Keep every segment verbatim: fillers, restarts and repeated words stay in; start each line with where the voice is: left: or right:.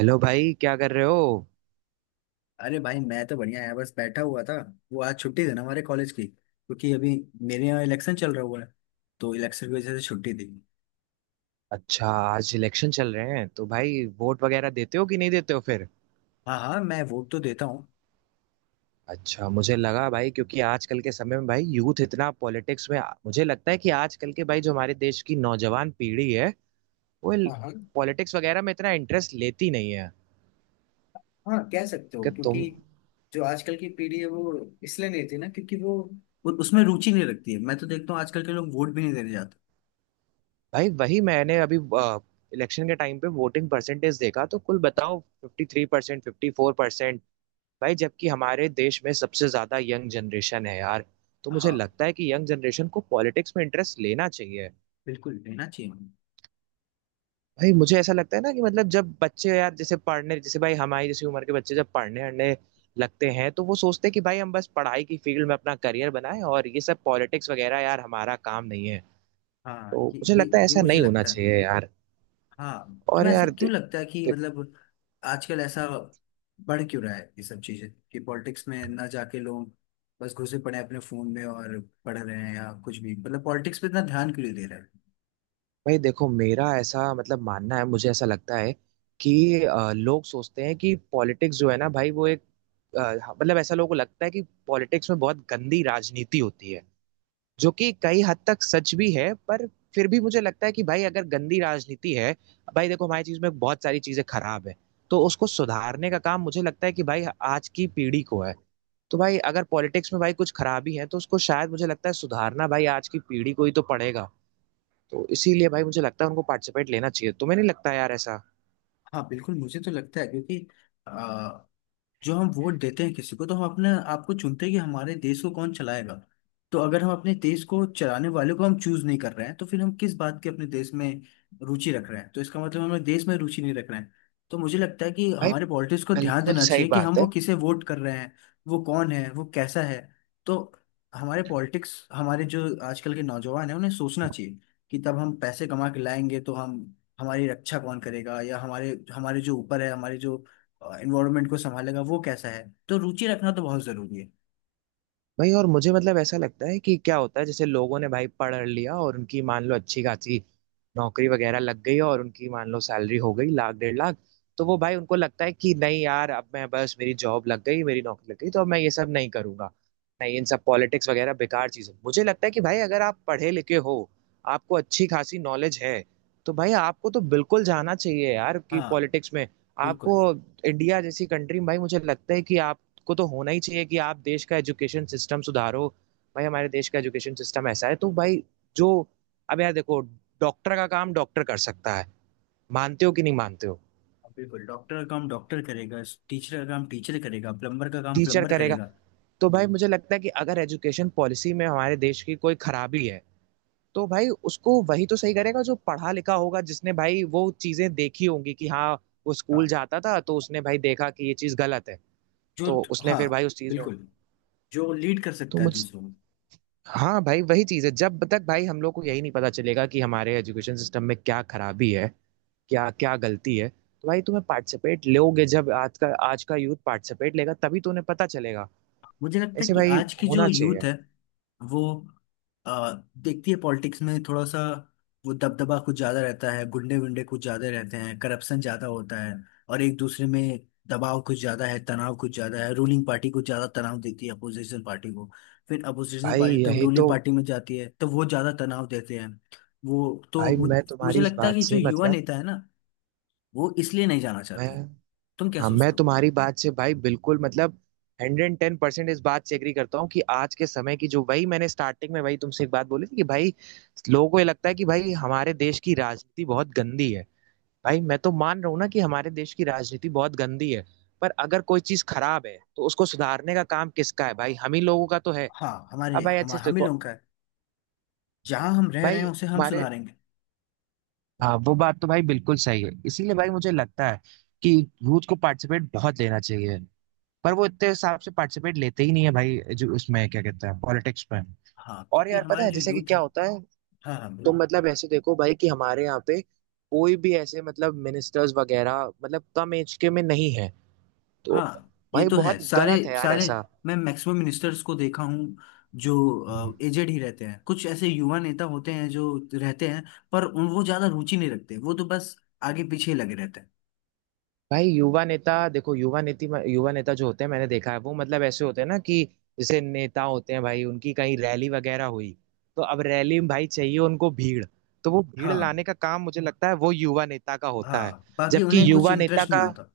right: Hello भाई, क्या कर रहे हो।
left: अरे भाई, मैं तो बढ़िया है। बस बैठा हुआ था। वो आज छुट्टी थी ना हमारे कॉलेज की, क्योंकि अभी मेरे यहाँ इलेक्शन चल रहा हुआ है। तो इलेक्शन की वजह से छुट्टी थी।
right: अच्छा, आज इलेक्शन चल रहे हैं तो भाई वोट वगैरह देते हो कि नहीं देते हो फिर।
left: हाँ हाँ, मैं वोट तो देता हूँ।
right: अच्छा, मुझे लगा भाई क्योंकि आजकल के समय में भाई यूथ इतना पॉलिटिक्स में, मुझे लगता है कि आजकल के भाई जो हमारे देश की नौजवान पीढ़ी है वो
left: हाँ हाँ।
right: पॉलिटिक्स वगैरह में इतना इंटरेस्ट लेती नहीं है।
left: हाँ, कह सकते हो,
right: कि
left: क्योंकि
right: तुम।
left: जो आजकल की पीढ़ी है वो इसलिए नहीं थी ना, क्योंकि वो उ- उसमें रुचि नहीं रखती है। मैं तो देखता हूँ आजकल के लोग वोट भी नहीं देने जाते।
right: भाई वही मैंने अभी इलेक्शन के टाइम पे वोटिंग परसेंटेज देखा तो कुल बताओ fifty three percent, fifty four percent, भाई जबकि हमारे देश में सबसे ज्यादा यंग जनरेशन है यार। तो मुझे
left: हाँ,
right: लगता है कि यंग जनरेशन को पॉलिटिक्स में इंटरेस्ट लेना चाहिए।
left: बिल्कुल देना चाहिए उन्हें।
right: भाई मुझे ऐसा लगता है ना कि मतलब जब बच्चे यार जैसे पढ़ने, जैसे भाई हमारी जैसी उम्र के बच्चे जब पढ़ने अढ़ने लगते हैं तो वो सोचते हैं कि भाई हम बस पढ़ाई की फील्ड में अपना करियर बनाएं और ये सब पॉलिटिक्स वगैरह यार हमारा काम नहीं है।
left: हाँ
right: तो
left: ये
right: मुझे
left: ये
right: लगता है
left: ये
right: ऐसा
left: मुझे
right: नहीं होना
left: लगता है।
right: चाहिए यार।
left: हाँ,
right: और
left: तुम्हें ऐसा
right: यार दे,
left: क्यों लगता है कि
right: दे,
left: मतलब आजकल ऐसा बढ़ क्यों रहा है ये सब चीजें, कि पॉलिटिक्स में ना जाके लोग बस घुसे पड़े हैं अपने फोन में और पढ़ रहे हैं या कुछ भी, मतलब पॉलिटिक्स पे इतना ध्यान क्यों नहीं दे रहे हैं।
right: भाई देखो, मेरा ऐसा मतलब मानना है, मुझे ऐसा लगता है कि अ, लोग सोचते हैं कि पॉलिटिक्स जो है ना भाई वो एक आ, मतलब ऐसा लोगों को लगता है कि पॉलिटिक्स में बहुत गंदी राजनीति होती है, जो कि कई हद तक सच भी है, पर फिर भी मुझे लगता है कि भाई अगर गंदी राजनीति है, भाई देखो हमारी चीज में बहुत सारी चीजें खराब है, तो उसको सुधारने का काम मुझे लगता है कि भाई आज की पीढ़ी को है। तो भाई अगर पॉलिटिक्स में भाई कुछ खराबी है तो उसको शायद मुझे लगता है सुधारना भाई आज की पीढ़ी को ही तो पड़ेगा। तो इसीलिए भाई मुझे लगता है उनको पार्टिसिपेट लेना चाहिए। तुम्हें नहीं लगता यार ऐसा।
left: हाँ, बिल्कुल मुझे तो लगता है, क्योंकि जो हम वोट देते हैं किसी को, तो हम अपने आपको चुनते हैं कि हमारे देश को कौन चलाएगा। तो अगर हम अपने देश को चलाने वाले को हम चूज नहीं कर रहे हैं, तो फिर हम किस बात की अपने देश में रुचि रख रहे हैं। तो इसका मतलब हमें देश में रुचि नहीं रख रहे हैं। तो मुझे लगता है कि
right: भाई
left: हमारे पॉलिटिक्स को ध्यान
right: बिल्कुल
left: देना
right: सही
left: चाहिए कि हम
right: बात
left: वो
right: है।
left: किसे वोट कर रहे हैं, वो कौन है, वो कैसा है। तो हमारे पॉलिटिक्स, हमारे जो आजकल के नौजवान हैं उन्हें सोचना चाहिए कि तब हम पैसे कमा के लाएंगे तो हम हमारी रक्षा कौन करेगा, या हमारे हमारे जो ऊपर है, हमारे जो इन्वायरमेंट को संभालेगा वो कैसा है। तो रुचि रखना तो बहुत जरूरी है।
right: भाई, और मुझे मतलब ऐसा लगता है कि क्या होता है जैसे लोगों ने भाई पढ़ लिया और उनकी मान लो अच्छी खासी नौकरी वगैरह लग गई और उनकी मान लो सैलरी हो गई लाख डेढ़ लाख, तो वो भाई उनको लगता है कि नहीं यार अब मैं बस, मेरी जॉब लग गई, मेरी नौकरी लग गई तो अब मैं ये सब नहीं करूंगा, नहीं इन सब पॉलिटिक्स वगैरह बेकार चीज़ है। मुझे लगता है कि भाई अगर आप पढ़े लिखे हो, आपको अच्छी खासी नॉलेज है, तो भाई आपको तो बिल्कुल जाना चाहिए यार कि
left: हाँ,
right: पॉलिटिक्स में। आपको
left: बिल्कुल।
right: इंडिया जैसी कंट्री में भाई मुझे लगता है कि आप को तो होना ही चाहिए कि आप देश का एजुकेशन सिस्टम सुधारो। भाई हमारे देश का एजुकेशन सिस्टम ऐसा है तो भाई जो, अब यार देखो, डॉक्टर का काम डॉक्टर कर सकता है, मानते हो कि नहीं मानते हो।
left: हाँ, बिल्कुल डॉक्टर का काम डॉक्टर करेगा, टीचर का काम टीचर करेगा, प्लम्बर का काम
right: टीचर
left: प्लम्बर
right: करेगा।
left: करेगा।
right: तो भाई मुझे लगता है कि अगर एजुकेशन पॉलिसी में हमारे देश की कोई खराबी है तो भाई उसको वही तो सही करेगा जो पढ़ा लिखा होगा, जिसने भाई वो चीजें देखी होंगी कि हाँ, वो स्कूल
left: हाँ।
right: जाता था तो उसने भाई देखा कि ये चीज गलत है,
left: जो,
right: तो उसने
left: हाँ
right: फिर भाई उस चीज में।
left: बिल्कुल, जो लीड कर
right: तो
left: सकता है
right: मुझ,
left: दूसरों को।
right: हाँ भाई वही चीज है, जब तक भाई हम लोग को यही नहीं पता चलेगा कि हमारे एजुकेशन सिस्टम में क्या खराबी है, क्या क्या गलती है तो भाई तुम्हें पार्टिसिपेट लोगे, जब आज का आज का यूथ पार्टिसिपेट लेगा तभी तो उन्हें पता चलेगा।
left: मुझे लगता है
right: ऐसे
left: कि
right: भाई
left: आज की जो
right: होना
left: यूथ
right: चाहिए।
left: है वो आ, देखती है पॉलिटिक्स में थोड़ा सा वो दबदबा कुछ ज़्यादा रहता है, गुंडे वुंडे कुछ ज़्यादा रहते हैं, करप्शन ज़्यादा होता है, और एक दूसरे में दबाव कुछ ज़्यादा है, तनाव कुछ ज़्यादा है। रूलिंग पार्टी कुछ ज़्यादा तनाव देती है अपोजिशन पार्टी को, फिर अपोजिशन
right: भाई
left: पार्टी तब
right: यही
left: रूलिंग
right: तो,
left: पार्टी में जाती है तो वो ज़्यादा तनाव देते हैं। वो तो
right: भाई
left: मु-
right: मैं
left: मुझे
right: तुम्हारी इस
left: लगता है
right: बात
left: कि जो
right: से
left: युवा
right: मतलब,
left: नेता है ना वो इसलिए नहीं जाना
right: मैं,
left: चाहती। तुम क्या
right: हाँ मैं
left: सोचते हो।
right: तुम्हारी बात से भाई बिल्कुल मतलब हंड्रेड एंड टेन परसेंट इस बात से एग्री करता हूँ कि आज के समय की, जो वही मैंने स्टार्टिंग में वही तुमसे एक बात बोली थी कि भाई, लोगों को ये लगता है कि भाई हमारे देश की राजनीति बहुत गंदी है। भाई मैं तो मान रहा हूँ ना कि हमारे देश की राजनीति बहुत गंदी है, पर अगर कोई चीज खराब है तो उसको सुधारने का काम किसका है, भाई हम ही लोगों का तो है।
left: हाँ, हमारे,
right: अब भाई
left: हम
right: अच्छे से
left: हम ही
right: देखो,
left: लोगों का है। जहाँ हम रह रहे
right: भाई
left: हैं उसे हम
right: हमारे,
left: सुधारेंगे।
right: हाँ वो बात तो भाई बिल्कुल सही है, इसीलिए भाई मुझे लगता है कि यूथ को पार्टिसिपेट बहुत लेना चाहिए, पर वो इतने हिसाब से पार्टिसिपेट लेते ही नहीं है भाई, जो उसमें क्या कहते हैं पॉलिटिक्स में।
left: हाँ,
right: और
left: क्योंकि
right: यार पता
left: हमारे
right: है
left: जो
right: जैसे कि
left: यूथ
right: क्या
left: है।
right: होता है,
left: हाँ हाँ,
right: तो
left: बोल।
right: मतलब ऐसे देखो भाई कि हमारे यहाँ पे कोई भी ऐसे मतलब मिनिस्टर्स वगैरह मतलब कम एज के में नहीं है, तो
left: हाँ, ये
right: भाई
left: तो है।
right: बहुत
left: सारे,
right: गलत है यार
left: सारे,
right: ऐसा।
left: मैं मैक्सिमम मिनिस्टर्स को देखा हूँ जो एजेड ही रहते हैं। कुछ ऐसे युवा नेता होते हैं जो रहते हैं, पर उन वो ज्यादा रुचि नहीं रखते, वो तो बस आगे पीछे लगे रहते हैं।
right: भाई युवा नेता, देखो युवा नीति में- युवा नेता जो होते हैं मैंने देखा है, वो मतलब ऐसे होते हैं ना कि जैसे नेता होते हैं भाई उनकी कहीं रैली वगैरह हुई, तो अब रैली में भाई चाहिए उनको भीड़, तो वो भीड़
left: हाँ।
right: लाने का काम मुझे लगता है वो युवा नेता का होता है,
left: हाँ, बाकी
right: जबकि
left: उन्हें कुछ
right: युवा नेता
left: इंटरेस्ट नहीं
right: का,
left: होता।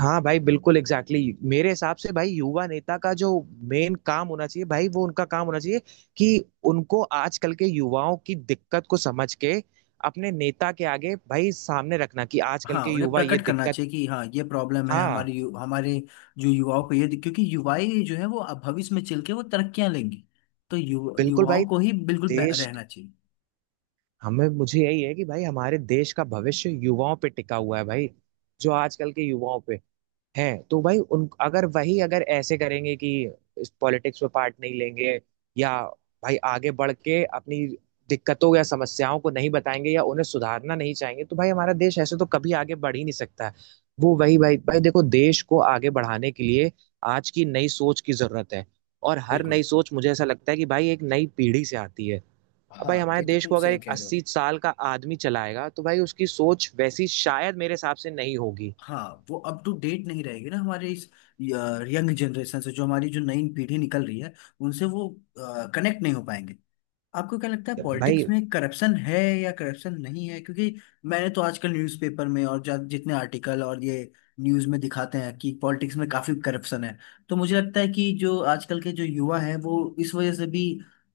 right: हाँ भाई बिल्कुल एग्जैक्टली exactly. मेरे हिसाब से भाई युवा नेता का जो मेन काम होना चाहिए, भाई वो उनका काम होना चाहिए कि उनको आजकल के युवाओं की दिक्कत को समझ के अपने नेता के आगे भाई सामने रखना कि आजकल
left: हाँ,
right: के
left: उन्हें
right: युवा ये
left: प्रकट करना
right: दिक्कत।
left: चाहिए कि हाँ ये प्रॉब्लम है
right: हाँ
left: हमारे यु, हमारे जो युवाओं को, ये क्योंकि युवाएं जो है वो अब भविष्य में चल के वो तरक्कियां लेंगी। तो यु,
right: बिल्कुल भाई,
left: युवाओं को ही बिल्कुल बे-
right: देश,
left: रहना चाहिए।
right: हमें, मुझे यही है कि भाई हमारे देश का भविष्य युवाओं पे टिका हुआ है भाई, जो आजकल के युवाओं पे हैं, तो भाई उन अगर वही अगर ऐसे करेंगे कि इस पॉलिटिक्स में पार्ट नहीं लेंगे या भाई आगे बढ़ के अपनी दिक्कतों या समस्याओं को नहीं बताएंगे या उन्हें सुधारना नहीं चाहेंगे, तो भाई हमारा देश ऐसे तो कभी आगे बढ़ ही नहीं सकता है। वो वही भाई भाई देखो, देश को आगे बढ़ाने के लिए आज की नई सोच की जरूरत है और हर
left: बिल्कुल।
right: नई सोच मुझे ऐसा लगता है कि भाई एक नई पीढ़ी से आती है। अब भाई
left: हाँ,
right: हमारे
left: ये तो
right: देश
left: तुम
right: को अगर
left: सही
right: एक
left: कह रहे हो।
right: अस्सी साल का आदमी चलाएगा तो भाई उसकी सोच वैसी शायद मेरे हिसाब से नहीं होगी।
left: हाँ, वो अप टू डेट नहीं रहेगी ना हमारे इस यंग जनरेशन से। जो हमारी जो नई पीढ़ी निकल रही है उनसे वो कनेक्ट नहीं हो पाएंगे। आपको क्या लगता है,
right: भाई
left: पॉलिटिक्स में करप्शन है या करप्शन नहीं है, क्योंकि मैंने तो आजकल न्यूज़पेपर में और जा- जितने आर्टिकल और ये न्यूज़ में दिखाते हैं कि पॉलिटिक्स में काफी करप्शन है। तो मुझे लगता है कि जो आजकल के जो युवा हैं वो इस वजह से भी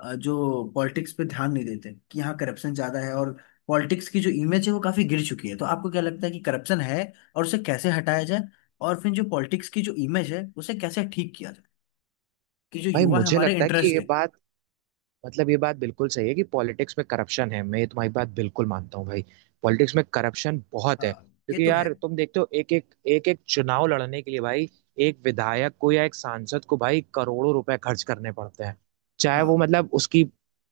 left: अ, जो पॉलिटिक्स पे ध्यान नहीं देते, कि यहाँ करप्शन ज्यादा है और पॉलिटिक्स की जो इमेज है वो काफी गिर चुकी है। तो आपको क्या लगता है कि करप्शन है और उसे कैसे हटाया जाए, और फिर जो पॉलिटिक्स की जो इमेज है उसे कैसे ठीक किया जाए कि जो
right: भाई
left: युवा है
right: मुझे
left: हमारे
right: लगता है कि
left: इंटरेस्ट
right: ये
left: है।
right: बात, मतलब ये बात बिल्कुल सही है कि पॉलिटिक्स में करप्शन है, मैं ये तुम्हारी बात बिल्कुल मानता हूँ भाई। पॉलिटिक्स में करप्शन बहुत है,
left: हाँ, ये
right: क्योंकि
left: तो है।
right: यार तुम देखते हो एक एक एक एक चुनाव लड़ने के लिए भाई एक विधायक को या एक सांसद को भाई करोड़ों रुपए खर्च करने पड़ते हैं, चाहे वो
left: हाँ।
right: मतलब उसकी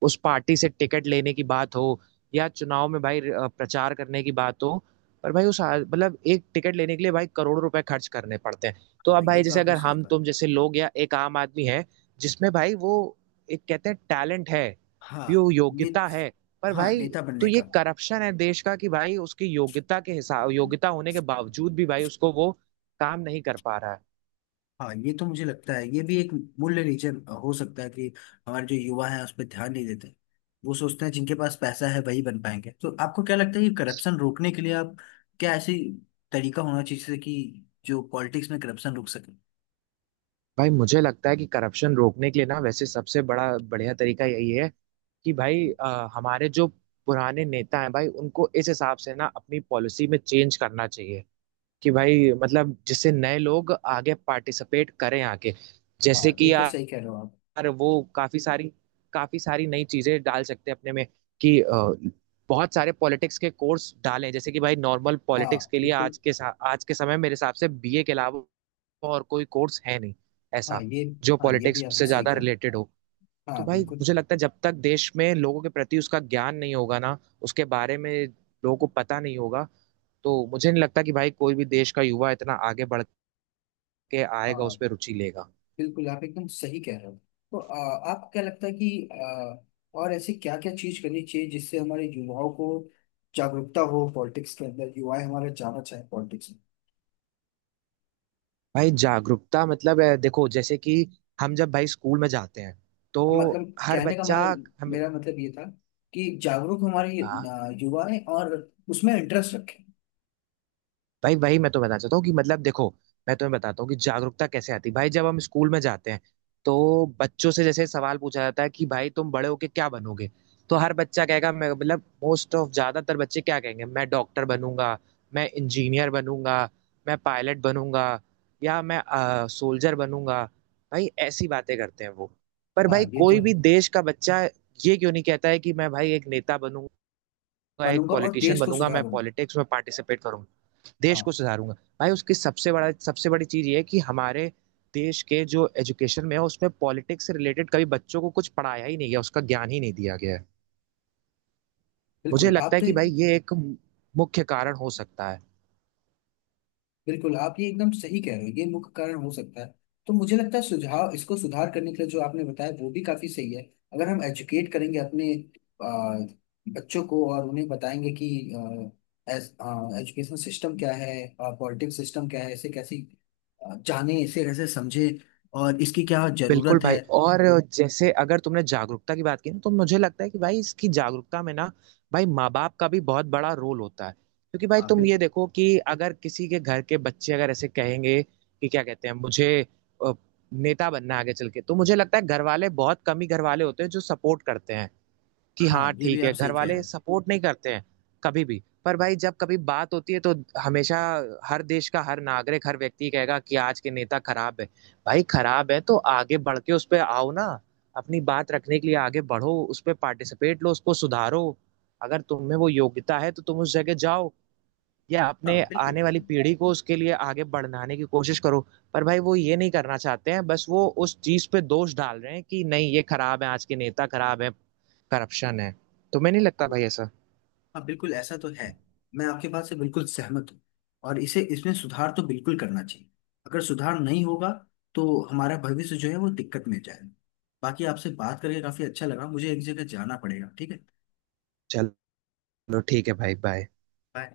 right: उस पार्टी से टिकट लेने की बात हो या चुनाव में भाई अ, प्रचार करने की बात हो। पर भाई उस आ- मतलब एक टिकट लेने के लिए भाई करोड़ों रुपए खर्च करने पड़ते हैं। तो
left: हाँ,
right: अब
left: ये
right: भाई
left: तो
right: जैसे
left: आपने
right: अगर
left: सही
right: हम
left: कहा।
right: तुम जैसे लोग या एक आम आदमी है जिसमें भाई वो एक कहते हैं टैलेंट है,
left: हाँ
right: यो
left: ने,
right: योग्यता है, पर
left: हाँ,
right: भाई,
left: नेता
right: तो
left: बनने
right: ये
left: का।
right: करप्शन है देश का कि भाई उसकी योग्यता के हिसाब, योग्यता होने के बावजूद भी भाई उसको वो काम नहीं कर पा रहा है।
left: हाँ, ये तो मुझे लगता है ये भी एक मूल्य रीजन हो सकता है कि हमारे जो युवा हैं उस पर ध्यान नहीं देते। वो सोचते हैं जिनके पास पैसा है वही बन पाएंगे। तो आपको क्या लगता है कि करप्शन रोकने के लिए आप क्या ऐसी तरीका होना चाहिए जिससे कि जो पॉलिटिक्स में करप्शन रुक सके।
right: भाई मुझे लगता है कि करप्शन रोकने के लिए ना, वैसे सबसे बड़ा बढ़िया तरीका यही है कि भाई अ, हमारे जो पुराने नेता हैं भाई उनको इस हिसाब से ना अपनी पॉलिसी में चेंज करना चाहिए कि भाई मतलब जिससे नए लोग आगे पार्टिसिपेट करें, आगे
left: हाँ,
right: जैसे
left: ये
right: कि
left: तो
right: आ,
left: सही कह रहे हो आप।
right: यार वो काफी सारी काफी सारी नई चीजें डाल सकते हैं अपने में कि अ, बहुत सारे पॉलिटिक्स के कोर्स डालें, जैसे कि भाई नॉर्मल
left: हाँ,
right: पॉलिटिक्स के लिए
left: बिल्कुल।
right: आज के सा- आज के समय मेरे हिसाब से बी ए के अलावा और कोई कोर्स है नहीं
left: हाँ
right: ऐसा
left: ये,
right: जो
left: हाँ, ये भी
right: पॉलिटिक्स
left: आपने
right: से
left: सही
right: ज्यादा
left: कहा।
right: रिलेटेड हो। तो
left: हाँ,
right: भाई
left: बिल्कुल।
right: मुझे लगता है जब तक देश में लोगों के प्रति उसका ज्ञान नहीं होगा ना, उसके बारे में लोगों को पता नहीं होगा, तो मुझे नहीं लगता कि भाई कोई भी देश का युवा इतना आगे बढ़ के आएगा, उस
left: हाँ,
right: पर रुचि लेगा।
left: बिल्कुल आप एकदम सही कह रहे हो। तो आ, आपको क्या लगता है कि आ, और ऐसी क्या क्या चीज करनी चाहिए जिससे हमारे युवाओं को जागरूकता हो पॉलिटिक्स के अंदर, युवा हमारा जाना चाहे पॉलिटिक्स
right: भाई जागरूकता मतलब अ, देखो जैसे कि हम जब भाई स्कूल में जाते हैं तो
left: में। मतलब
right: हर
left: कहने का
right: बच्चा,
left: मतलब,
right: हमें,
left: मेरा मतलब ये था कि जागरूक हमारे
right: हाँ
left: आ, युवा है और उसमें इंटरेस्ट रखें।
right: भाई वही मैं तो बताना चाहता हूँ कि मतलब देखो, मैं तुम्हें बताता हूँ कि जागरूकता कैसे आती है। भाई जब हम स्कूल में जाते हैं तो बच्चों से जैसे सवाल पूछा जाता है कि भाई तुम बड़े होके क्या बनोगे, तो हर बच्चा कहेगा मैं, मतलब मोस्ट ऑफ ज्यादातर बच्चे क्या कहेंगे, मैं डॉक्टर बनूंगा, मैं इंजीनियर बनूंगा, मैं पायलट बनूंगा या मैं सोल्जर बनूंगा, भाई ऐसी बातें करते हैं वो। पर
left: हाँ,
right: भाई
left: ये तो
right: कोई भी
left: है।
right: देश का बच्चा ये क्यों नहीं कहता है कि मैं भाई एक नेता बनूंगा, एक
left: बनूंगा और
right: पॉलिटिशियन
left: देश को
right: बनूंगा, मैं
left: सुधारूंगा।
right: पॉलिटिक्स में पार्टिसिपेट करूंगा, देश
left: हाँ,
right: को सुधारूंगा। भाई उसकी सबसे बड़ा सबसे बड़ी चीज ये है कि हमारे देश के जो एजुकेशन में है उसमें पॉलिटिक्स से रिलेटेड कभी बच्चों को कुछ पढ़ाया ही नहीं गया, उसका ज्ञान ही नहीं दिया गया है। मुझे
left: बिल्कुल आप
right: लगता है
left: तो।
right: कि भाई ये एक मुख्य कारण हो सकता है।
left: बिल्कुल, आप ये एकदम सही कह रहे हो। ये मुख्य कारण हो सकता है। तो मुझे लगता है सुझाव इसको सुधार करने के लिए जो आपने बताया वो भी काफी सही है। अगर हम एजुकेट करेंगे अपने आ, बच्चों को और उन्हें बताएंगे कि एजुकेशन सिस्टम क्या है, पॉलिटिक्स सिस्टम क्या है, इसे कैसे आ, जाने, इसे कैसे समझे और इसकी क्या जरूरत
right: बिल्कुल भाई,
left: है।
right: और जैसे अगर तुमने जागरूकता की बात की ना, तो मुझे लगता है कि भाई इसकी जागरूकता में ना, भाई माँ बाप का भी बहुत बड़ा रोल होता है, क्योंकि भाई
left: हाँ,
right: तुम ये
left: बिल्कुल।
right: देखो कि अगर किसी के घर के बच्चे अगर ऐसे कहेंगे कि क्या कहते हैं, मुझे अ, नेता बनना है आगे चल के, तो मुझे लगता है घर वाले, बहुत कम ही घर वाले होते हैं जो सपोर्ट करते हैं कि
left: हाँ,
right: हाँ
left: ये भी
right: ठीक
left: आप
right: है, घर
left: सही कह रहे
right: वाले
left: हो।
right: सपोर्ट नहीं करते हैं कभी भी। पर भाई जब कभी बात होती है तो हमेशा हर देश का हर नागरिक हर व्यक्ति कहेगा कि आज के नेता खराब है। भाई खराब है तो आगे बढ़ के उस पर आओ ना, अपनी बात रखने के लिए आगे बढ़ो, उस पर पार्टिसिपेट लो, उसको सुधारो, अगर तुम में वो योग्यता है तो तुम उस जगह जाओ या
left: हाँ,
right: अपने
left: बिल्कुल।
right: आने वाली पीढ़ी को उसके लिए आगे बढ़ाने की कोशिश करो। पर भाई वो ये नहीं करना चाहते हैं, बस वो उस चीज पे दोष डाल रहे हैं कि नहीं ये खराब है, आज के नेता खराब है, करप्शन है। तुम्हें नहीं लगता भाई ऐसा।
left: हाँ, बिल्कुल ऐसा तो है। मैं आपके बात से बिल्कुल सहमत हूँ। और इसे इसमें सुधार तो बिल्कुल करना चाहिए। अगर सुधार नहीं होगा तो हमारा भविष्य जो है वो दिक्कत में जाएगा। बाकी आपसे बात करके काफी अच्छा लगा। मुझे एक जगह जाना पड़ेगा, ठीक है।
right: चलो, ठीक है भाई, बाय।
left: Bye.